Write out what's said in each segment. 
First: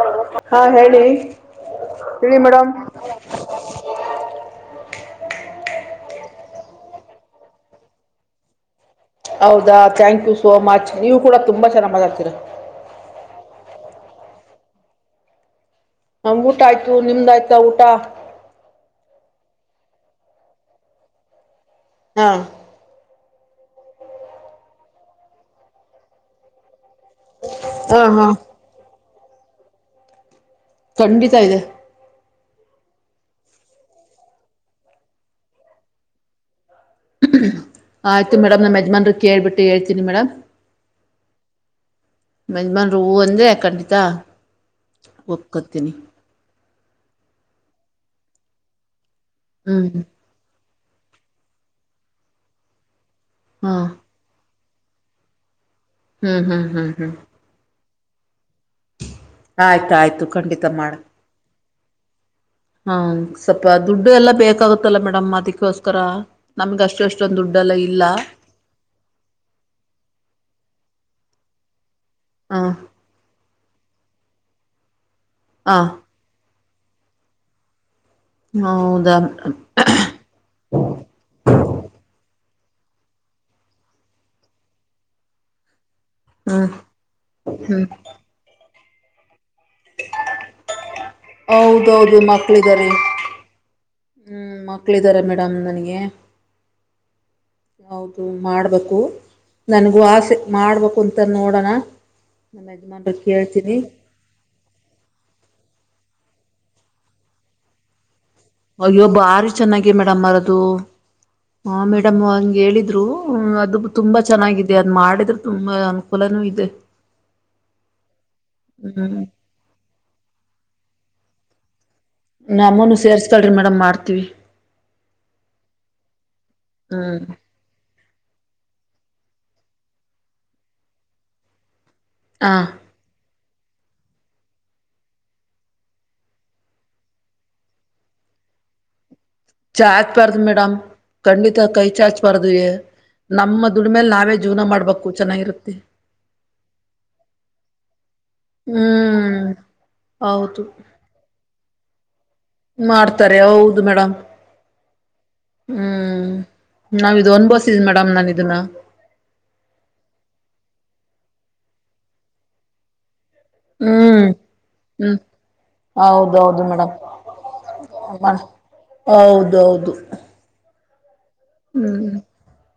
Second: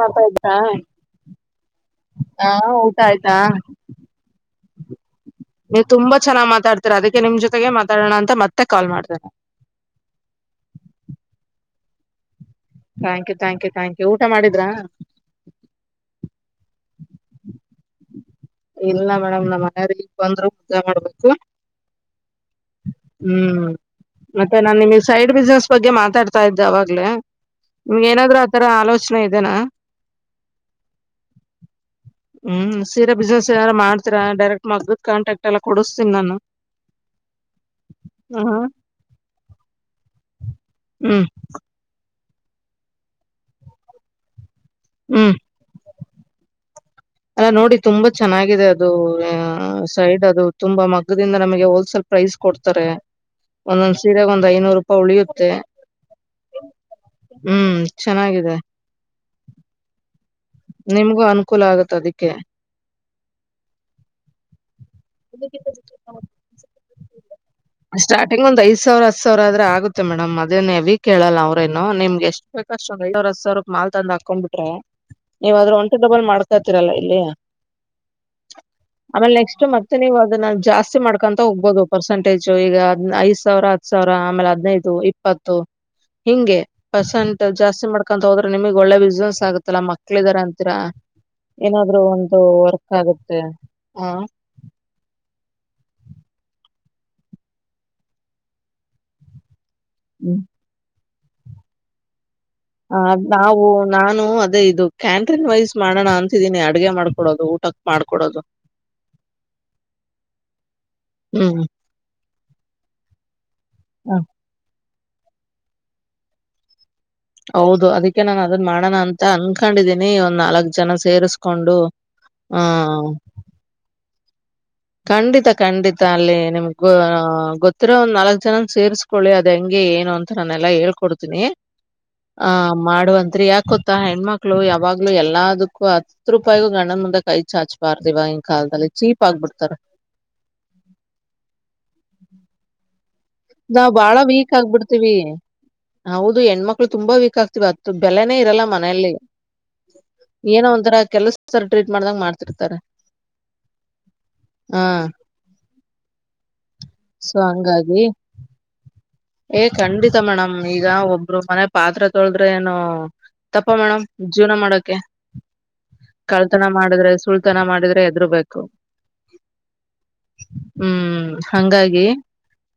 ಮಾಡ್ತಾ ಇದ್ರಾ ಹಾ ಹೇಳಿ ಹೇಳಿ ಹಾ ಮೇಡಮ್ ಊಟ ಆಯ್ತಾ ನೀವು ತುಂಬ ಚೆನ್ನಾಗ ಮಾತಾಡ್ತೀರ ಅದಕ್ಕೆ ನಿಮ್ ಜೊತೆಗೆ ಮಾತಾಡೋಣ ಅಂತ ಮತ್ತೆ ಕಾಲ್ ಮಾಡ್ದೆ ಹೌದಾ ಥ್ಯಾಂಕ್ ಯು ಸೋ ಮಚ್ ನೀವು ಕೂಡ ತುಂಬಾ ಚೆನ್ನಾಗಾ್ತೀರಾ thank you thank you thank you ಊಟ ಮಾಡಿದ್ರ ಹ ಊಟ ಆಯ್ತು ನಿಮ್ದ ಆಯ್ತ ಊಟ ಇಲ್ಲ ಮೇಡಮ್ ನಮ್ಮ್ ಮನ ಬಂದ್ರು ಉದ್ದ ಮಾಡ್ಬೇಕು ಹಾ ಹ್ಮ್ ಮತ್ತೆ ನಾನ್ ನಿಮಗ್ ಸೈಡ್ ಬಿಸ್ನೆಸ್ ಬಗ್ಗೆ ಮಾತಾಡ್ತಾ ಇದ್ದೆ ಅವಾಗ್ಲೇ ನಿಮ್ ಹಾ ಹಾ ಏನಾದ್ರು ಆತರ ಆಲೋಚನೆ ಇದೆನಾ ಖಂಡಿತ ಇದೆ ಹ್ಮ್ ಸೀರೆ ಬಿಸ್ನೆಸ್ ಏಾರ ಮಾಡ್ತೀರಾ ಡೈರೆಕ್ಟ್ ಮಗ್ಗದ ಕಾಂಟಾಕ್ಟ್ ಎಲ್ಲಾ ಕೊಡಿಸ್ತೀನಿ ನಾನು ಆಯ್ತು ಹ ಮೇಡಮ್ ನಮ್ಮ ಯಜಮಾನ್ರಿಕ್ಕೆ ಹೇಳ್ಬಿಟ್ಟು ಹೇಳ್ತೀನಿ ಮೇಡಮ್ ಹ್ಮ್ ಮಜಮಾನ್ ಹೂವು ಅಂದರೆ ಖಂಡಿತ ಹ್ಮ್ ಒದಕೊತೀನಿ ಅಲ್ಲ ನೋಡಿ ತುಂಬಾ ಚೆನ್ನಾಗಿದೆ ಅದು ಹ್ಮ್ ಸೈಡ್ ಅದು ತುಂಬಾ ಮಗ್ಗದಿಂದ ನಮಗೆ ಹೋಲ್ಸೇಲ್ ಪ್ರೈಸ್ ಕೊಡ್ತಾರೆ ಹಾ ಒಂದೊಂದ್ ಸೀರೆಾಗ ಒಂದ್ ಐನೂರು ಹೌಳಿಿಯುತ್ತೆ ಹ್ಮ್ ಹ್ಮ್ ಹ್ಮ್ ಹ್ಮ್ ಚೆನ್ನಾಗಿದೆ ಆಯ್ತಾಯಯ್ತು ಖಂಡಿತ ಮಾಡ ಕುಲ ಆಗುತ್ತ ಅದಕ್ಕೆ ಹ್ಮ ಸ್ವಲ್ಪ ದುಡ್ಡು ಎಲ್ಲ ಬೇಕಾಗತ್ತಲ್ಲ ಮೇಡಮ್ ಅದಕ್ಕೋಸ್ಕರ ನಮ್ಗ ಅಷ್ಟು ಅಷ್ಟು ಸ್ಟಾರ್ಟಿಂಗ್ ಒಂದ ಐದ ಸಾವಿರ ಹತ್ ಸಾವಿರ ಆದ್ರೆ ಆಗುತ್ತೆ ಮೇಡಮ್ ಅದೇನ್ವಿ ಕೇಳಲ್ಲ ಅವ್ರೇನುೋ ನಿಮ್ ಎಷ್ಟು ಹ ಬೇಕಷ್ಟ ಐವ ಹ ಸಾವರ ರಪಿ ಮಾಲ್ ತಂದ ಹಾಕೊಂಡ್ ಬಿಟ್ರ ಹ ನೀವು್್ರ ಒಂಟ ದಬಲ್ ಮಾಡ್ ತ್ರರಲ್ಲ ಇಲ್ಲಯಾ ಹೌದಾ ಆಮೇಲೆ ನೆಕ್ಸ್ಟ್ ಮತ್ತೆ ನೀವು ಅದನ್ನ ಜಾಸ್ತಿ ಮಾಡ್ಕೊಂತ ಹೋಗ್ಬೋದು ಪರ್ಸೆಂಟೇಜ್ ಈಗದ್ ಐದ್ ಸಾವಿರ ಹತ್ತು ಸಾವಿರ ಆಮೇಲೆ ಹದ್ಿನೈದು ಇಪ್ಪತ್ತು ಹಿಂಗೆ ಹ್ಮ್ ಪರ್ಸೆಂಟ್ ಹ್ಮ್ ಜಾಸ್ತಿ ಮಾಡ್ಕೊ ಹೋದ್ರೆ ನಿಮಗ್ ಒಳ್ಳೆ ಬಿಸ್ನೆಸ್ ಆಗೆ ಮತ್ತಲಾ ಮಕ್ಳಿದಾರ ಅಂತೀರ ಏನಾದ್ರು ಹೌದೌದು ಒಂದು ಮಕ್ಳಿದ್ದಾರೆ ವರ್ಕ್ ಆಗುತ್ತೆ ಹಾ ಹ್ಮ್ ಮಕ್ಳ ಇದರ ಮ ಆಡ ನನಗೆ ಹದು ಮಾಡಬೇಕು ನನಗೂ ಆಸೆ ಮಾಡ್ಬೇಕು ಅಂತ ನೋಡೋಣ ನಮ್ಮ ಹ ಯಜಮಾನ್ರ ಅದ ನಾವು ಕೇಳ್ತೀನಿ ನಾನು ಅದೇ ಇದು ಕ್ಯಾಂಟ್ರಿನ್ ವೈಸ್ ಮಾಡೋಣ ಅಂತ ಿದ್ದೀನಿ ಅಡ್ಗೆ ಮಾಡಕೊಡೋದು ಊಟಕ್ ಮಾಡಕೊಡೋದು ಅಯ್ಯೊಬ್ಬ ಆಾರಿ ಚೆನ್ನಾಗಿ ಮೇಡಮ್ ಮರದು ಹ್ಮ್ ಹ ಮೇಡಮ್ ಹಂಗ ಹೇಳಿದ್ರು ಅದು ಹಾ. ತುಂಬಾ ಚೆನ್ನಾಗಿದೆ ಅ ನ್ ಮಾಡಿದ್ರೆ ತುಂಬಾ ಅನುಕೂಲನೂ ಇದೆ ಹೌದು ಅದಕ್ಕೆ ನಾನು ಅದನ್ ಮಾಡೋಣ ಹ್ಮ್ ಅಂತ ಅನ್ಕೊಂಡಿದೀನಿ ಒಂದ್ ನಾಲ್ಕ್ ಜನ ಸೇರ್ಸ್ಕೊಂಡು ನಮ್ಮೂನು ಸೇರ್ಸ್ಕಳಿ ಮೇಡಮ್ ಮಾಡ್ತೀವಿ ಖಂಡಿತ ಖಂಡಿತ ಅಲ್ಲಿ ನಿಮ್ಗ ಹ್ಮ್ ಗೊತ್ತಿರೋ ಒಂದ್ ನಾಲ್ಕ್ ಜನನ್ ಸೇರ್ಸ್ಕ ಕೊಳ್ಳಿ ಅದ ಹೆಂಗೆ ಏನು ಅಂತ ನಾನೆಲ್ಲಾ ಹೇಳ್ಕೊಡ್ತೀನಿ ಹ ಆ ಮಾಡುವಂತ್ರಿ ಯಾಕ ಗೊತ್ತಾ ಹೆಣ್ಮಕ್ಳು ಯಾವಾಗ್ಲುೂ ಎಲ್ಲದಕ್ಕೂ ಹತ್ ರೂಪಾಯಿಗು ಗಣನ್ ಮುಂದೆ ಕೈ ಚಾಚ್ಬಾರ್ದಿವವ ಹಿ ಚೀಪ್ ಆಗ್ಬಟ್ಟು ಚಾಚ್ ಪಾರ್ದು ಮೇಡಮ್ ಖಂಡಿತ ಕೈ ಚಾಚ್ಬಾರ್ದ ನಮ್ಮ ನಾವ್ ದುಡಿಮೇಲೆ ಬಾಳ ನಾವೇ ವೀಕ್ ಜೀವನ ಆಗ್ಬಿಡ್ತೀವಿ ಮಾಡ್ಬೇಕು ಚೆನ್ನಾಗಿರುತ್ತೆ ಹೌದು ಹೆಣ್ಮಕ್ಳು ತುಂಬಾ ವೀಕ್ ಆಗ್ತಿವಿ ಅತ್ತು ಬೆಲೆನೇ ಇರಲ್ಲ ಮನೆಯಲ್ಲಿ ಹ್ಮ್ ಹೌದು ಏನೋ ಒಂಥರಾ ಕೆಲ್ಸರ ಟ್ರೀಟ್ ಮಾಡ್ದಂಗ ಮಾಡ್ತ ಮಾಡ್ತಾರೆ ಹೌದು ಮೇಡ್ ಹ ಹ್ಮ್ ನಾವ ಇ ಸೊ ಅನ್ ಬೋಸಿದ್ವಿ ಹಂಗಾಗಿ ಮೇಡಮ್ ನಾನ ಇದನ್ನ ಏ ಖಂಡಿತ ಮೇಡಮ್, ಈಗ ಒಬ್ಬರು ಮನೆ ಪಾತ್ರ ತೊಳದ್ರೆ ಏನು ತಪ್ಪ ಮೇಡಮ ಹ್ಮ್ ಜೀವನ ಮಾಡಕೆ ಹ್ಮ್ ಹೌದೌದು ಕಳ್ತನ ಮೇಡಮ್ ಮಾಡಿದ್ರೆ ಸುಳ್ತನ ಮಾಡಿದ್ರೆ ಎದ್ ಬೇಕು ಹೌದೌದು ಹ್ಮ್ ಹಂಗಾಗಿ ಹ್ಮ್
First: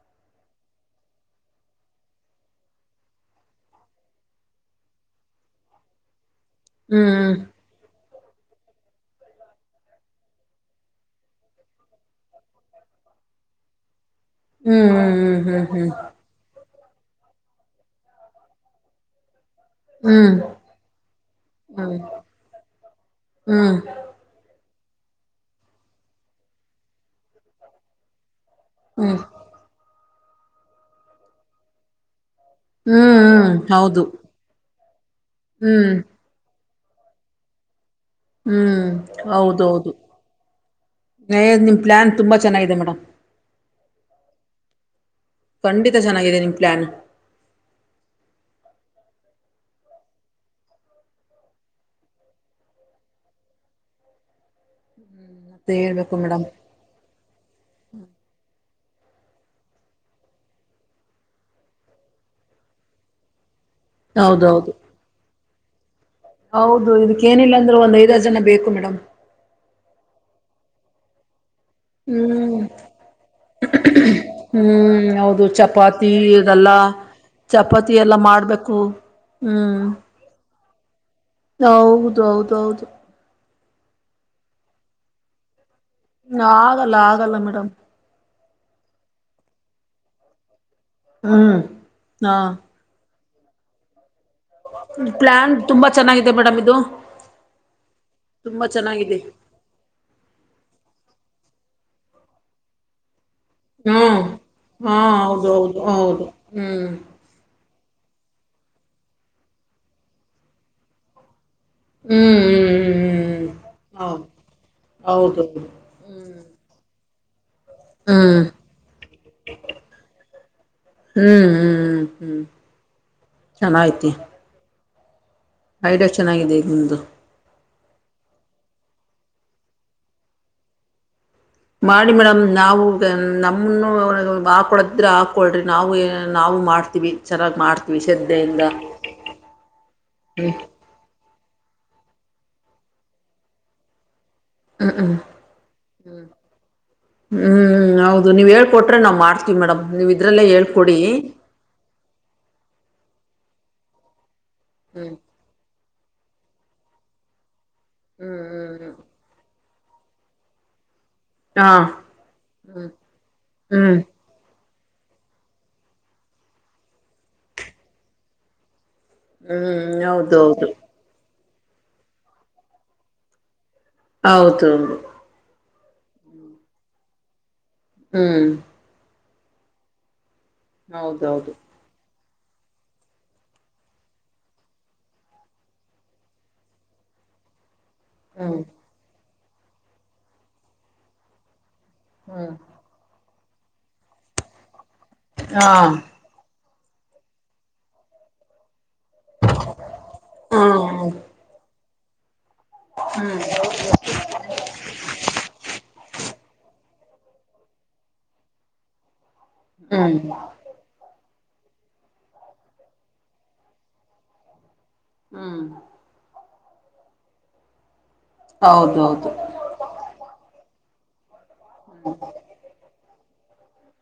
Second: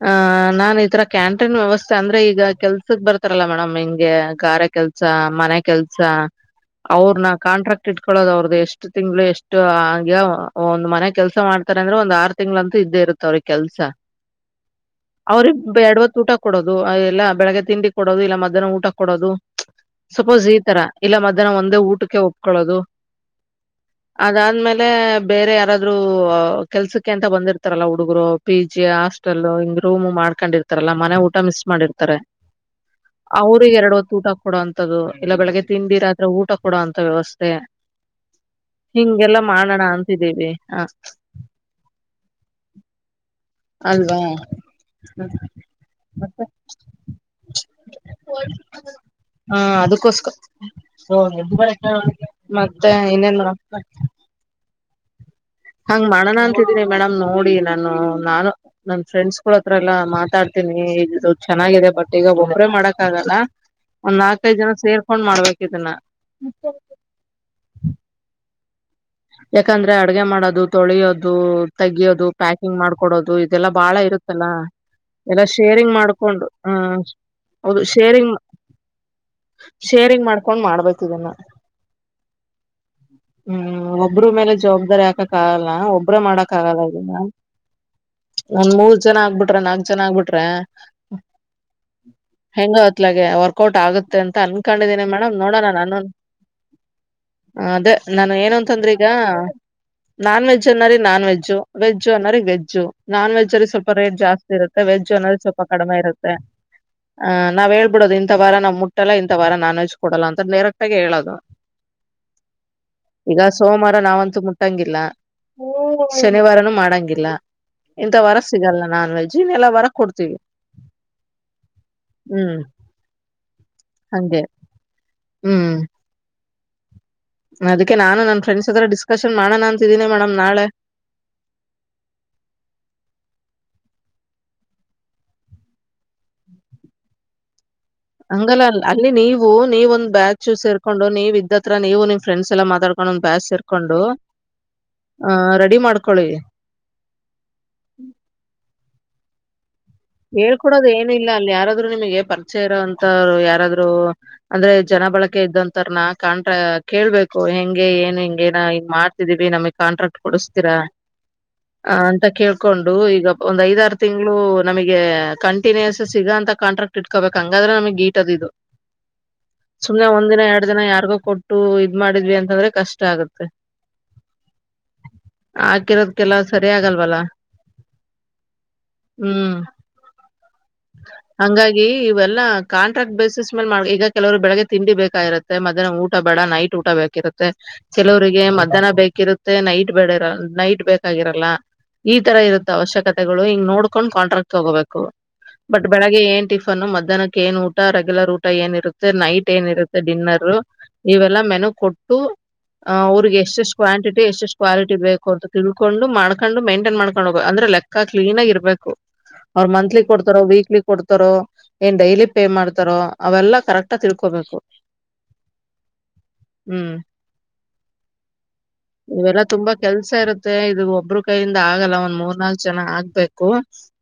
ಆ ನಾನ ಈತರ ಕ್ಯಾಂಟೀನ್ ವ್ಯವಸ್ಥೆ ಅಂದ್ರೆ ಈಗ ಕೆಲ್ಸದ ಬರ್ತಾರಲ್ಲ ಮೇಡಮ್ ಹಿಂಗೆ ಗಾರ ಕೆಲ್ಸ ಮನೆ ಕೆಲ್ಸ ಅವ್ರ ನ ಹ್ಮ್ ಕಾಂಟ್ರಾಕ್ಟೆಡ್ ಇಕಳೋದ ಅವ್ರದ ಎಷ್ಟು ತಿಂಗ್ಗಳು ಎಷ್ಟು ಆಗ ಒಂದ ಮನೆ ಕೆಲಸ ಮಾಡ್ತಾರೆ ಅಂದ್ರೆ ಒಂದ ಆರು ತಿಂಗ್ಳ ಅಂತೂ ಇದ್ದೆ ಇರುತ್ತ ಅವ್ರಿಗ್ ಕೆಲ್ಸ. ಹ್ಮ್ ಹ್ಮ್ ಹ್ಮ್ ಅವ್ರಿಗ್ ಹ್ಮ್ ಹ್ಮ್ ಎಡವತ್ ಊಟ ಕೊಡೋದು, ಎಲ್ಲ ಬೆಳಗ್ಗೆ ತಿಂಡಿ ಕೊಡದು, ಇಲ್ಲ ಮಧ್ಯಾಹನ ಊಟ ಕೊಡೋದು. ಹ್ಮ್ ಹ್ಮ್ ಸಪೋಸ್ ಈಥರ, ಇಲ್ಲ ಮಧ್ಯಾಹ್ನ ಒಂದೇ ಹ್ಮ್ ಊಟಕ್ಕೆ ಒಪ್ಕೊಳ್ಳೋದು. ಹ್ಮ್ ಅದಾದ್ಮೇಲೆ ಬೇರೆ ಯಾರಾದ್ರು ಕೆಲ್ಸಕ್ಕೆ ಅಂತ ಬಂದಿರ್ತಾರಲ್ಲ ಹುಡುಗರು. ಪಿ ಜಿ, ಹ್ಮ್ ಹ್ಮ್ ಹಾಸ್ಟೆಲ್, ಹಿಂಗ್ ರೂಮ್ ಮಾಡ್ಕೊಂಡಿರ್ತಾರಲ್ಲ ಮನೆ ಊಟ ಮಿಸ್ ಮಾಡಿರ್ತಾರೆ. ಹ್ಮ್ ಅವ್ರಿಗೆ ಎರಡು ಹೌದು ಹೊತ್ತು ಊಟ ಕೊಡುವಂತದ್ದು, ಇಲ್ಲ ಬೆಳಿಗ್ಗೆ ಹ್ಮ್ ತಿಂಡಿ ರಾತ್ರಿ ಊಟ ಕೊಡೋ ಅಂತ ವ್ಯವಸ್ಥೆ, ಹ್ಮ್ ಹಿಂಗೆಲ್ಲ ಮಾಡೋಣ ಅಂತಿದ್ದೀವಿ, ಹ ಹೇ ನಿಮ್ಮ ಪ್ಲ್ಯಾನ್ ತುಂಬ ಚೆನ್ನಾಗಿದೆ ಮೇಡಮ್. ಅಲ್ವಾ ಖಂಡಿತ ಚೆನ್ನಾಗಿದೆ ಮತ್ತೆ ನಿಮ್ ಪ್ಲಾನ್. ಹಾ ಅದುಕೋಸ್ಕರ ಸೋ [unintelligible] ಹ ಮತ್ತೆ ಇನ್ನೇನ್ ಮತ್ತೆ ಹಾಂಗ್ ಹೇಳ್ಬೇಕು ಮಾಡಣ ಮೇಡಮ್ ಅಂತಿದೀನಿ ಮೇಡಮ್, ನೋಡಿ ನಾನು ನಾನು ನನ್ ಫ್ರೆಂಡ್ಸ್ ಗಳ ಹತ್ರ ಎಲ್ಲಾ ಮಾತಾಡ್ತೀನಿ, ಈದು ಚೆನ್ನಾಗಿದೆ ಬಟ್ ಈಗ ಒಬ್ರೇ ಮಾಡಕ್ ಆಗಲ್ಲ. ಒಂದ್ ನಾಲ್ಕೈದ್ ಹೌದೌದು ಜನ ಸೇರ್ಕೊಂಡ್ ಮಾಡ್ಬೇಕು ಇದನ್ನ. ಹೌದು ಇದಕ್ಕ ಏನಿಲ್ಲ ಅಂದ್ರು ಒಂದ್ ಐದಾರು ಜನ ಬೇಕು ಮೇಡಮ್. ಯಾಕಂದ್ರೆ ಅಡ್ಗೆ ಮಾಡದು, ತೊಳಿಯೋದು. ತೆಗಿಯೋದು, ಹ್ಮ್ ಪ್ಯಾಕಿಂಗ್ ಮಾಡ್ಕೊಡೋದು, ಇದೆಲ್ಲಾ ಬಾಳ ಇರುತ್ತಲ್ಲ ಹ್ಮ್ ಎಲ್ಲ ಹೌದು ಶೇರಿಂಗ್ ಚಪಾತಿ ಮಾಡ್ಕೊಂಡು ಇದೆಲ್ಲ ಹಾ ಚಪಾತಿ ಎಲ್ಲ ಮಾಡ್ಬೇಕು, ಹ್ಮ್ ಕೊಂಡ್ ಮಾಡಬೇಕಿದುನ್ನ. ಹೌದು ಹೌದೌದು. ಹ್ಮ್ ಒಬ್ರು ಮೇಲೆ ಜವಾಬ್ದಾರಿ ಹಾಕಕ್ಕ ಆಗಲ್ಲ. ಒಬ್ರ ಮಾಡಕ್ ಆಗಲ್ಲ ಇದು, ಆಗಲ್ಲ ಮೇಡಮ್ ಒಂದ್ ಮೂರ್ ಜನ ಆಗ್ಬಿಟ್ ಬಿಟ್ರ ನಾಕ್ ಜನ ಆಗ್ಬಿಟ್ರೆ ಹ್ಮ್ ಹಾ ಹೆಂಗ ಅತ್ಲಾಗೆ ವರ್ಕೌಟ್ ಆಗುತ್ತೆ ಅ ಅನ್ಕೊಂಡಿದ್ದೀನಿ ಮೇಡಮ್, ಪ್ಲಾನ್ ನೋಡೋಣ ತುಂಬಾ ನಾನು ಚೆನ್ನಾಗಿದೆ ಮೇಡಮ್ ಇದು ಅದೇ ನಾನ್ ಏನ ತುಂಬಾ ಅಂತಂದ್ರೆ ಚೆನ್ನಾಗಿದೆ ನಾನ್ವೆೆಜ್ಜ್ ಅನ್ನರಿಗೆ ನಾನ್ವೆೆಜ್ಜು, ವೆಜ್ಜು ಅನ್ನರಿಗೆ ವೆಜ್ಜು, ನಾನ್ವೆೆಜ್ಜ್ ಸ್ವಲ್ಪ ರೇಟ್ ಹ್ಮ್ ಜಾಸ್ತಿ ಇರುತ್ತೆ, ಹಾ ವೆಜ್ ಅನ್ನೋ ಹೌದು ಸ್ವಲ್ ಹೌದು ಕಡಿಮೆ ಹೌದು ಇರುತ್ತೆ, ಹ್ಮ್ ನಾವ್ ಬಿಡೋದು ಇಂತ ವಾರ ನಾವ್ ಮುಟ್ಟಲ್ಲ, ಇಂತ ವಾರ ನಾನ್ ವೆಜ್ ಕೊಡಲ್ಲ ಅಂತ ಡೈರೆಕ್ ಆಗಿ ಹೇಳೋದು. ಹ್ಮ್ ಈಗ ಹ್ಮ್ ಹ್ಮ್ ಸೋಮವಾರ ಹೌದು ನಾವಂತೂ ಮುಟ್ಟಂಗಿಲ್ಲ, ಹೌದು ಹೌದು ಶನಿವಾರನು ಮಾಡಂಗಿಲ್ಲ. ಇಂತ ವಾರ ಹ್ಮ್ ಸಿಗಲ್ಲ ನಾನ್ ವೆಜ್, ಇನ್ನೆಲ್ಲ ವಾರ ಕೊಡ್ತೀವಿ. ಹ್ಮ್ ಹ್ಮ್ ಹ್ಮ್ ಹ್ಮ್ ಚೆನ್ನಾಗೈತಿ. ಹಂಗೆ ಹ್ಮ್ ಐಡಿಯಾ ಚೆನ್ನಾಗಿದೆ ನಿಮ್ದು. ಅದಕ್ಕೆ ನಾನು ನನ್ ಫ್ರೆಂಡ್ಸ್ ಹತ್ರ ಡಿಸ್ಕಶನ್ ಮಾಡೋಣ ಅಂತಿದ್ದೀನಿ ಮೇಡಮ್ ನಾಳೆ. ಮಾಡಿ ಮೇಡಮ್ ನಾವು ನಮ್ಮನ್ನು ಹಾಕೊಳೊದಾದ್ರೆ ಹಾಕೊಳ್ರಿ ನಾವು ನಾವು ಮಾಡ್ತೀವಿ ಚೆನ್ನಾಗಿ ಮಾಡ್ ಹಂಗಲ್ಲ ಅಲ್ಲಿ ನೀವು ನೀವ ಒಂದ್ ಬ್ಯಾಚ್ ಸೇರ್ಕೊಂಡು ನೀವ್ ಇದ್ದ ಹತ್ರ ನೀವುಮ ಫ್ರೆಂಡ್ಸ್ ಎಲ್ಲ ಮಾತಾಡ್ಕೊಂಡು, ಒಂದು ಬ್ಯಾಚ್ ಸೇರ್ಕೊಂಡು ಹ್ಮ್ ಹ್ಮ್ ಆ ರೆಡಿ ಹ್ಮ್ ಮಾಡ್ಕೊಳ್ಳಿ. ಹ್ಮ್ ಹ್ಮ್ ಹೌದು ನೀವ್ ಹೇಳ್ಕೊಟ್ರೆ ನಾವ್ ಮಾಡ್ತ ಮೇಡಮ್ ನೀವ್ ಇದ್ರಲ್ಲೇ ಹೇಳ್ಕೊಡೋದು ಹೇಳ್ಕೊಡಿ ಏನಿಲ್ಲ, ಅಲ್ಲಿ ಯಾರಾದ್ರು ನಿಮ್ಗೆ ಪರಿಚಯ ಇರೊಂತೋವ್ರು ಯಾರಾದ್ರು ಅಂದ್ರೆ ಜನ ಹ್ಮ್ ಬಳಕೆ ಇದ್ದಂತೋರ್ನ ಕಾಣ ಕೇಳ್ಬೇಕು ಹೆಂಗ ಹಂ ಏನ್ ಹಿಂಗೇನೋ ಹಿಂಗ್ ಹ್ಮ್ ಮಾಡ್ತಿದೀವಿ ನಮ್ಗ್ ಕಾಂಟ್ರಾಕ್ಟ್ ಕೊಡಿಸ್ತೀರಾ? ಹ್ಮ್ ಹಾ ಹ ಅಂತ ಹ್ಮ್ ಕೇಳ್ಕೊಂಡು ಈಗ ಒಂದ್ ಐದಾರು ಹ್ಮ್ ತಿಂಗಳು ನಮಗೆ ಕಂಟಿನ್ಯೂಸ್ ಸಿಗೋ ಅಂತ ಕಾಂಟ್ರಾಕ್ಟ್ ಇಟ್ಕೊಬೇಕು, ಹಂಗಾದ್ರೆ ನಮಗೆ ಗೀಟದು ಇದು. ಹ್ಮ್ ಸುಮ್ನೆ ಒಂದ್ ದಿನ ಎರಡ್ ಹೌದೌದು ದಿನ ಯಾರಿಗೋ ಕೊಟ್ಟು ಇದ್ ಮಾಡಿದ್ವಿ ಅಂತಂದ್ರೆ ಕಷ್ಟ ಆಗತ್ತೆ ಹೌದುದು ಹಾಕಿರೋದ್ಕ್ಕೆಲ್ಲ ಸರಿ ಆಗಲ್ವಲ್ಲ ಹ್ಮ್ ಹ್ಮ್ ಹೌದೌದು ಹಂಗಾಗಿ ಇವೆಲ್ಲ ಲ್ಲ ಕಾಂಟ್ರಾಕ್ಟ್ ಬೇಸ್ ಮೇಲ್ ಮಾಡ ಈಗ ಕೆಲವರು ಬೆಳಗ್ ತಿಂಡಿ ಬೇಕಾಗಿರುತ್ತೆ ಮದಹ್ ಊಟೇಡ ನೈಟ್ ಊಟ ಬೇಕಿರುತ್ತೆ ಕೆಲವರಿಗೆ ಹ್ಮ್ ಮಧ್ಯಾಹ್ನ ಬೇಕಿರುತ್ತೆ ನೈಟ್ ಬೇಡ ಇರ ನೈಟ್ ಬೇಕಾಗಿರಲ್ಲ ಈ ತರ ಹ್ಮ್ ಇರುತ್ತ ಅವಶ್ಯಕತೆಗಳು ಹಿಂಗ ನೋಡ್ಕೊಂಡ್ ಕಾಂಟ್ರಾಕ್ಟ್ ಹೋಗೋಬೇಕು ಹಾ ಬಟ್ ಬೆಳಿಗ್ಗೆ ಏನ್ ಟ ಮಧ್ಯಾಹ್ಕ್ಕೆ ಏ ಊಟ ರೆಗ್ಯುಲರ್ ಊಟ ಏನ್ರುತ್ತೆ ನೈಟ್ ಏನಿರುತ್ತೆ ಡಿನ್ನರ್ ಹ್ಮ್ ಇವೆಲ್ಲಾ ಮೆನು ಕೊಟ್ಟು ಆ ಅವ್ರಿಗೆ ಹ್ಮ್ ಎಷ್ಟ ಎಷ್ಟು ಕ್ವಾಂಟಿ ಎಷ್ಟು ಕ್ವಾಲಿಟಿ ಬೇಕು ಅಂತ ತಿಳ್ಕೊಂಡು ಮಾಡ್ಕೊಂಡು ಮೈಂಟನ್ ಮಾಡ್ಕೊಂಡು ಕೊಂಡ್ ಹೋಗ ಅಂದ್ರೆ ಲೆಕ್ಕ ಕ್ಲೀನ್ ಆಗ ಇರ್ಬೇಕು ಅವ್ರು ಮಂತ್ಲಿ ಹ್ಮ್ ಕೊಡ್ತಾರೋ ವೀಕ್ಲಿ ಕೊಡ್ತಾರೋ ಏನ್ ಡೈಲಿ ಪೇ ಮಾಡ್ತಾರೋ ಅವೆಲ್ಲಾ ಕರೆಕ್ಟ ತಿಳ್ಕೊಬೇಕು ಹ್ಮ್ ಹ್ಮ್ ಹೌದೌದು ಇವೆಲ್ಲಾ ತುಂಬಾ ಕೆಲ್ಸ ಇರುತ್ತೆ ಇದು ಒ ಒಬ್ರು ಕೈಯಿಂದ ಆಗಲ್ಲ ಒಂದ್ ಮೂರ್ ನಾಲ್ಕ್ ಜನ ಆಗ್ಬೇಕು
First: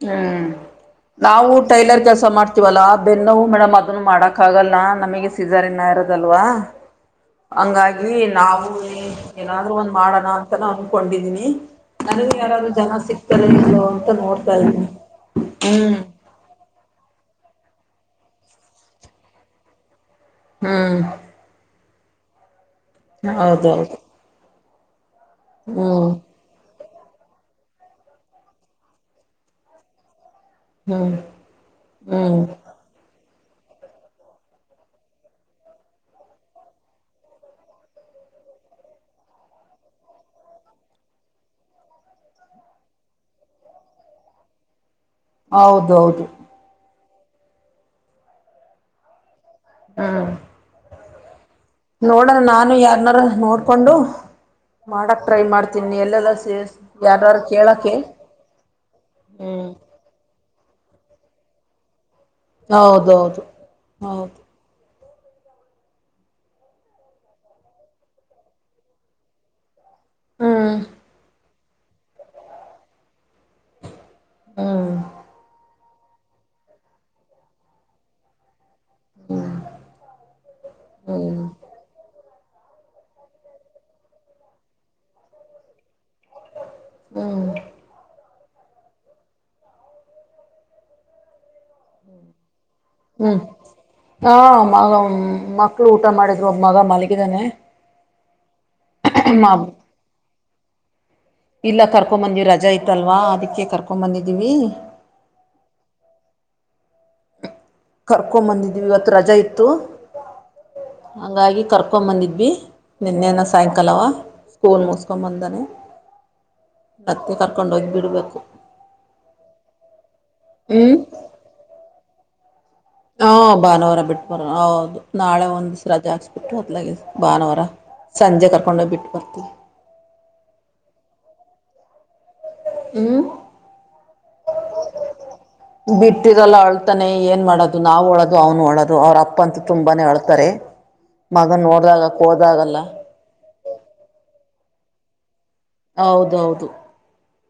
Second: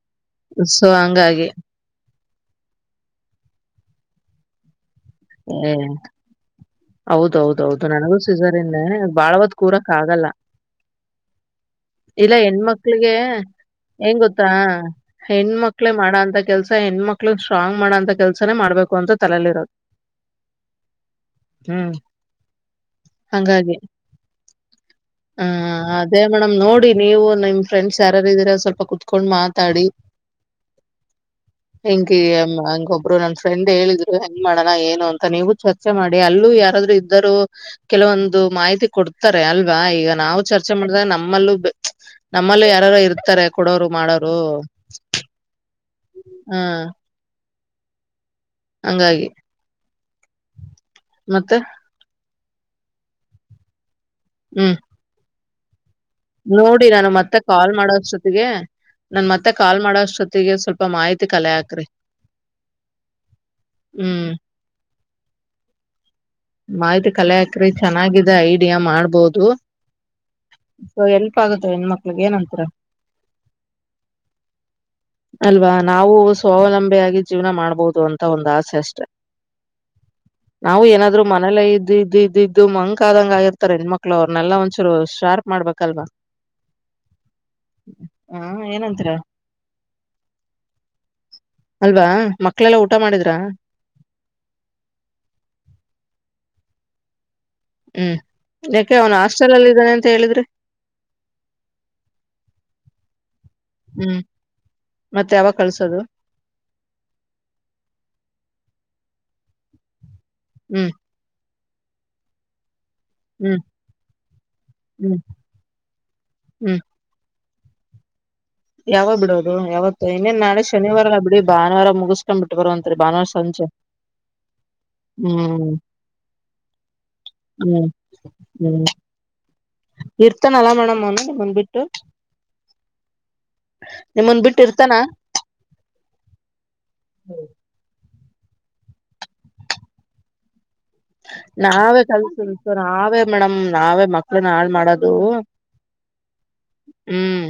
ಹ್ಮ್ ಸೊ ಹಂಗಾಗಿ ನಾವು ಟೈಲರ್ ಮಾಡ್ತೀವಲ್ಲಾ ಬೆನ್ನವು ಮೇಡಮ್ ಅದನ್ನು ಮಾಡಕ್ ಆಗಲ್ಲನಾ ನಮಗೆ ಏ ಸೀಜಾರ್ನ ಇರೋದಲ್ವಾ ಹೌದೌದೌದು ಹಂಗಾಗಿ ನನಗೂ ನಾವು ಸಿಜರನ್ ದೆ ಬಾಳವತ್ ಏನಾದ್ರು ಒಂದ್ ಕೂರಕ್ ಮಾಡೋಣ ಆಗಲ್ಲ ಅಂತಾನ ಅನ್ಕೊಂಡಿದೀನಿ ನನಗೂ ಇಲ್ಲ ಯಾರಾದ್ರು ಜನ ಹೆಣ್ಮಕ್ಳಿಗೆ ಸಿಗ್ತಾರ ಇಲ್ಲೋ ಅಂತ ಹೆಂಗ ಗೊತ್ತಾ ನೋಡ್ತಾ ಇದೀನಿ ಹೆಣ್ಮಕ್ಳೇ ಹ್ಮ್ ಮಾಡ ಅಂತ ಕೆಲ್ಸ ಹೆಣ್ಮಕ್ ಮಕ್ಳು ಸ್ಟ್ರಾಂಗ್ ಮಾಡೋಂತ ಕೆಲ್ಸನೇ ಮಾಡ್ಬೇಕು ಅಂತ ತಲೆಲಿ ಇರೋದು ಹ್ಮ್ ಹ್ಮ್ ಹೌದೌದು ಹಾ ಹ್ಮ್ ಅದೇ ಮೇಡಮ್ ನೋಡಿ ನೀವು ನಿಮ್ ಫ್ರೆಂಡ್ಸ್ ಯಾರಾರು ಇದೀರ ಸ್ವಲ್ಪ ಕುತ್ಕೊಂಡ್ ಮಾತಾಡಿ ಹ್ಮ್ ಹೆಂಗ ಹ್ಮ್ ಹಂಗೊಬ್ರು ನನ್ ಫ್ರೆಂಡ್ ಹೇಳಿದ್ರು ಹೆಂಗ ಮಾಡ ಏನು ಅಂತ ನೀವು ಚರ್ಚೆ ಮಾಡಿ ಅಲ್ಲೂ ಯಾರಾದ್ರು ಇದ್ದರುೂ ಕೆಲವೊಂದು ಮಾಹಿತಿ ಕೊಡ್ತಾರೆ ಅ ಅಲ್ವಾ ಈಗ ನಾವು ಚರ್ಚೆ ಮಾಡಿದಾಗ ನಮ್ಮಲ್ಲೂ ನಮ್ಮಲ್ಲೂ ಯಾರಾರು ಇರ್ತಾರೆ ಕೊಡೋರು ಮಾಡೋರು ಹ ಹೌದೌದು ಹಂಗಾಗಿ ಹ್ಮ ಮತ್ತೆ ನೋಡಣ ನಾನು ಯಾರನಾರ ನೋಡ್ಕೊಂಡು ಹ್ಮ್ ಮಾಡಕ್ ಟ್ರೈ ಮಾಡ್ತ ನೋಡಿ ನಾನು ಮತ್ತೆ ಕಾಲ್ ಕೇಳಕ್ಕೆ ಮಾಡೋಷ್ಟೊತ್ತಗೆ ನನ್ ಮತ್ತೆ ಹ್ಮ್ ಕಾಲ್ ಮಾಡೋಷ್ಟೊತಿ ಸ್ವಲ್ಪ ಮಾಹಿತಿ ಕಲೆಕ್ರರಿ ಹೌದೌದು ಹೌದು ಮಾಹಿತಿ ಕಲಾಕರಿ ಚೆನ್ನಾಗಿದೆ ಐಡಿಯಾ ಮಾಡ್ಬೋದು ಹ್ಮ್ ಗುತ್ತೆ ಹೆಣ ಮಕ್ಳಿಗೆ ಏನಂತರ ಹ್ಮ್ ಅಲ್ವಾ ನಾವು ಸ್ವಾವಲಂಬಿಯ ಆಾಗಿ ಜೀವನ ಮಾಡ್ಬಹುದು ಅಂತ ಒಂದು ಆಸೆ ಅಷ್ಟ ನಾವು ಏನಾದ್ರು ಹ್ಮ್ ಮನೇಲ್ಲೇ ಇದ್ದ. ಇದು ಮಂಕ ಆದಂಗ ಆಗಿ ಇರ್ತಾರೆ ಹೆಣ್ಮಕ್ಳು ಅವ್ರನೆಲ್ಲ ಒಂದ್ಸೂರು ಶಾರ್ಪ್ ಮಾಡ್ಬೇಕಲ್ವಾ. ಹ್ಮ್. ಹಾ ಏನಂತ ಅಲ್ವಾ ಮ ಹ್ಮ್ ಹ ಮ ಮಕ್ಳು ಊಟ ಮಾಡಿದ್ರು ಒಬ್ ಮಗ ಮಲಗಿದಾನೆ ಹ್ಮ್ ಯಾಕೆ ಅವನ್ ಹಾಸ್ಟೆಲ್ ಅಲ್ಲಿ ಇದ್ದಾನೆ ಅಂತ ಹೇಳಿದ್ರಿ ಇಲ್ಲ ಕರ್ಕೊಂಬಂದಿವವಿ ರಜಾ ಇತಲ್ವಾ ಅದಕ್ಕೆ ಕರ್ಕೊ್ ಹ್ಮ್ ಬಂದಿದ್ದೀವಿ ಮತ್ತೆ ಯಾವಾಗ ಕಲ್ಸೋದು ಹ ಕರ್ಕೊಂಡ ಬಂದಿದೀವಿ ಇವತ್ತು ರಜಾ ಇತ್ತು ಹ್ಮ್ ಹಂಗಾಗಿ ಕರ್ಕೊಂಡ್ ಬಂದಿದ್ವಿ ನಿನ್ನೆನ್ನ ಹ್ಮ್ ಸಾಯಂಕಾಲವ ಸ್ಕೂಲ್ ಮ ಹ್ಮ್ ಮೂಸ್ಕೊಬಂದನ ಪ್ರತ್ತ ಕರ್ ಕರಕೊಂಡ ಹೋಗಿ ಬಿಡಬೇಕು. ಯಾವಾಗ್ ಬಿಡೋದು ಯಾವತ್ತು ಇನ್ನೇನ್ ನಾಳೆ ಹ್ಮ್ ಶನಿವಾರ ಬಿಡಿ ಭಾನುವಾರ ಮುಗಿಸ. ಹಾ ಭಾನುವಾರ ಬಿಟ್ ಬರೋ ಹೌದು ನಾಳೆ ಹ್ಮ್ ಒಂದ್ ರಜೆ ಹಾಕಿಸಿ ಬಿಟ್ಟು ಭಾನುವಾರ. ಸಂಜೆ ಕರ್ಕೊಂಡ ಹೋಗಿ ಬಿಟ್ಟು ಬರ್ತೀವಿ. ಇರ್ತಾನಲ್ಲ ಮೇಡಮ್ ಅವನು ನಿಮ್ಮನ ಹ್ಮ್ ನಿಮ್ಮಂದ್ ಬಿಟ್ಟು. ಇರ್ತಾನ ಬಿಟ್ಟಿರಲ್ಲ ಅಳ್ತಾನೆ ಏನ್ ಮಾಡೋದು ನಾವ್ ಒಳದ. ಅವನ ಅಳದು ಅವರ ಅಪ್ಪ ಅಂತ ತುಂಬಾನೇ ಅಳ್ತಾರೆ. ಮಗನ್ ನಾವೇ ನೋಡ್ದಾಗ ಕಲಸದು ಹೋದಾಗಲ್ಲ ನಾವೇ ಮೇಡಮ್ ನಾವೇ ಮಕ್ಕಳನ ಹಾಳ ಮಾಡೋದು. ಹೌದೌದು. ಹ್ಮ್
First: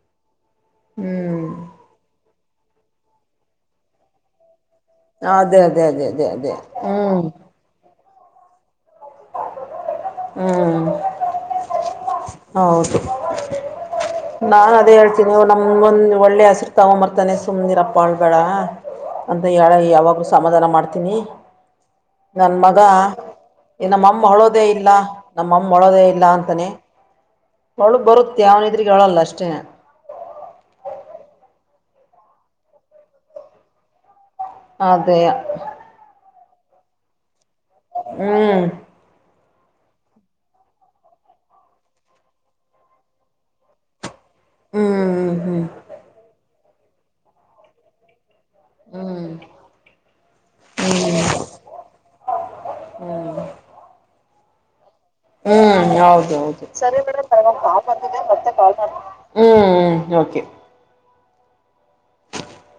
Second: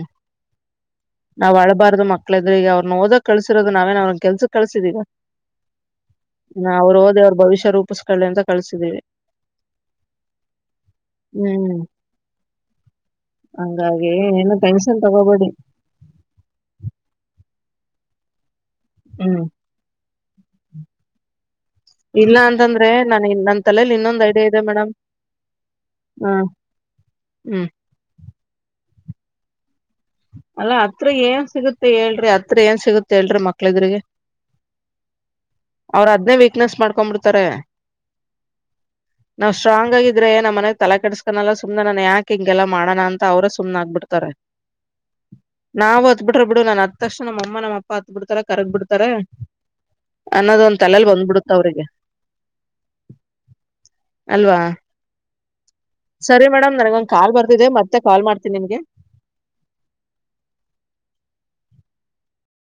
ಹ್ಮ್ ನಾವ್ ಅಳ್ಬಾರ್ದು ಮಕ್ಕಳ ಏದ್ರ ಈ ಅವರನ ಓದಕ್ಕ ಕಳಸಿರೋದು ನಾವೇನ್ ಅವರನ ಕೆಲಸ. ಕಳಸಿದಿನಿ ಅದೇ ಅದೇ ಅದೇ ಅದೇ ಅದೇ ಅವರು ಹ್ಮ್ಮ್ ಓದಿ ಹ್ಮ್ ಅವರ ಭವಿಷ್ಯ ರೂಪಿಸ್ಕೊಳ್ಳಿ ಅಂತ ಕಳಸಿದೀವಿ. [unintelligible] ಹ್ಮ್. ಹ್ಮ್ ಹೌದು ಹಂಗಾಗಿ ಏನು ನಾ ಅದೇ ಟೆನ್ಷನ್ ಹೇಳ್ತೀನಿ ತಗೋಬೇಡಿ ನಮ್ಗೊಂದು. ಒಳ್ಳೆ ಹೆಸರು ತಗೊಂಬರ್ತಾನೆ ಸುಮನೆ ಇರಪ್ಪ ಅಳಬೇಡ. ಅಂತ ಹ್ಮ್ ಹೇಳ ಯಾವಾಗ್ಲೂ ಸಮಾಧಾನ ಮಾಡ್ತೀನಿ ಇಲ್ಲ ನನ್ ಮಗ. ಅಂತಂದ್ರೆ ನಾನ ನನ್ ತಲೆಲಿ ಇನ್ನೊಂದ್ ನಮ್ಮಮ್ಮ ಐಡಿಯಾ ಇದೆ ಅಳೋದೇ ಇಲ್ಲ ಮೇಡಮ್ ನಮ್ಮಮ್ಮ ಅಳೋದೇ ಇಲ್ಲ ಹ ಅಂತಾನೆ. ಹ್ಮ್ ಅಳು ಬರುತ್ತೆ ಅವನ ಎದುರುಗಡೆ ಅಳಲ್ಲ ಅಷ್ಟೇನೆ. ಅಲ್ಲಾ ಅತರೇ ಏನ್ ಸಿಗುತ್ತೆ ಹೇಳ್ರಿ ಅತ್ರ ಏನ್ ಸಿಗುತ್ತೆ ಹೇಳ್ರಿ ಮಕ್ಕಳ ಎದುರಿಗೆ. ಅದೇ ಅವರ ಅದನೆ ವೀಕ್ನೆಸ್ ಮಾಡಕೋಂಡ ಬಿಡ್ತಾರೆ. ಹ್ಮ್. ನಾವ್ ಸ್ಟ್ರಾಂಗ್ ಆಗಿದ್ರೆ ನಮ್ಮ ಮನೆಗ್ ತಲೆ ಕೆಡಸ್ಕನಲ್ಲ ಸುಮ್ನೆ ನನ್ ಯಾಕ ಹಿಂಗೆಲ್ಲ ಮಾಡೋಣ ಅಂತ ಅವರ ಸುಮ್ನ ಆಗಿಬಿಡ್ತಾರೆ. ಹ್ಮ್ ಹ್ಮ್ ಹ್ಮ್ ನಾವು ಅತ್ ಬಿಟ್ಟ್ರ ಬಿಡು ನನ್ ಅತತಕ್ಷಣ ನಮ್ಮಅಮ್ಮ ನಮ್ಮ ಅಪ್ಪ ಅತ ಬಿಡತ. ಕರಗ್ ಬಿಡ್ತಾರ ಅನ್ನೋದ ಒಂದ ತಲೆಲ್ ಬಂದ್ಬಿಡುತ್ತ ಅವ್ರಿಗೆ. ಹ್ಮ್. ಅಲ್ವಾ. ಹ್ಮ್ ಹೌದು ಸರಿ ಹೌದು ಮೇಡಮ್ ಸರಿ ನನಗೊಂದ್ ಕಾಲ್ ಮೇಡಮ್ ಬರ್ತಿದೆ ಮತ್ತೆ ಬಂದ ಮತ್ತೆ ಮಾಡ್ತೀನಿ ನಿಮ್ಗೆ ಕಾಲ್ ಹ್ಮ್ ಹ್. ಓಕೆ.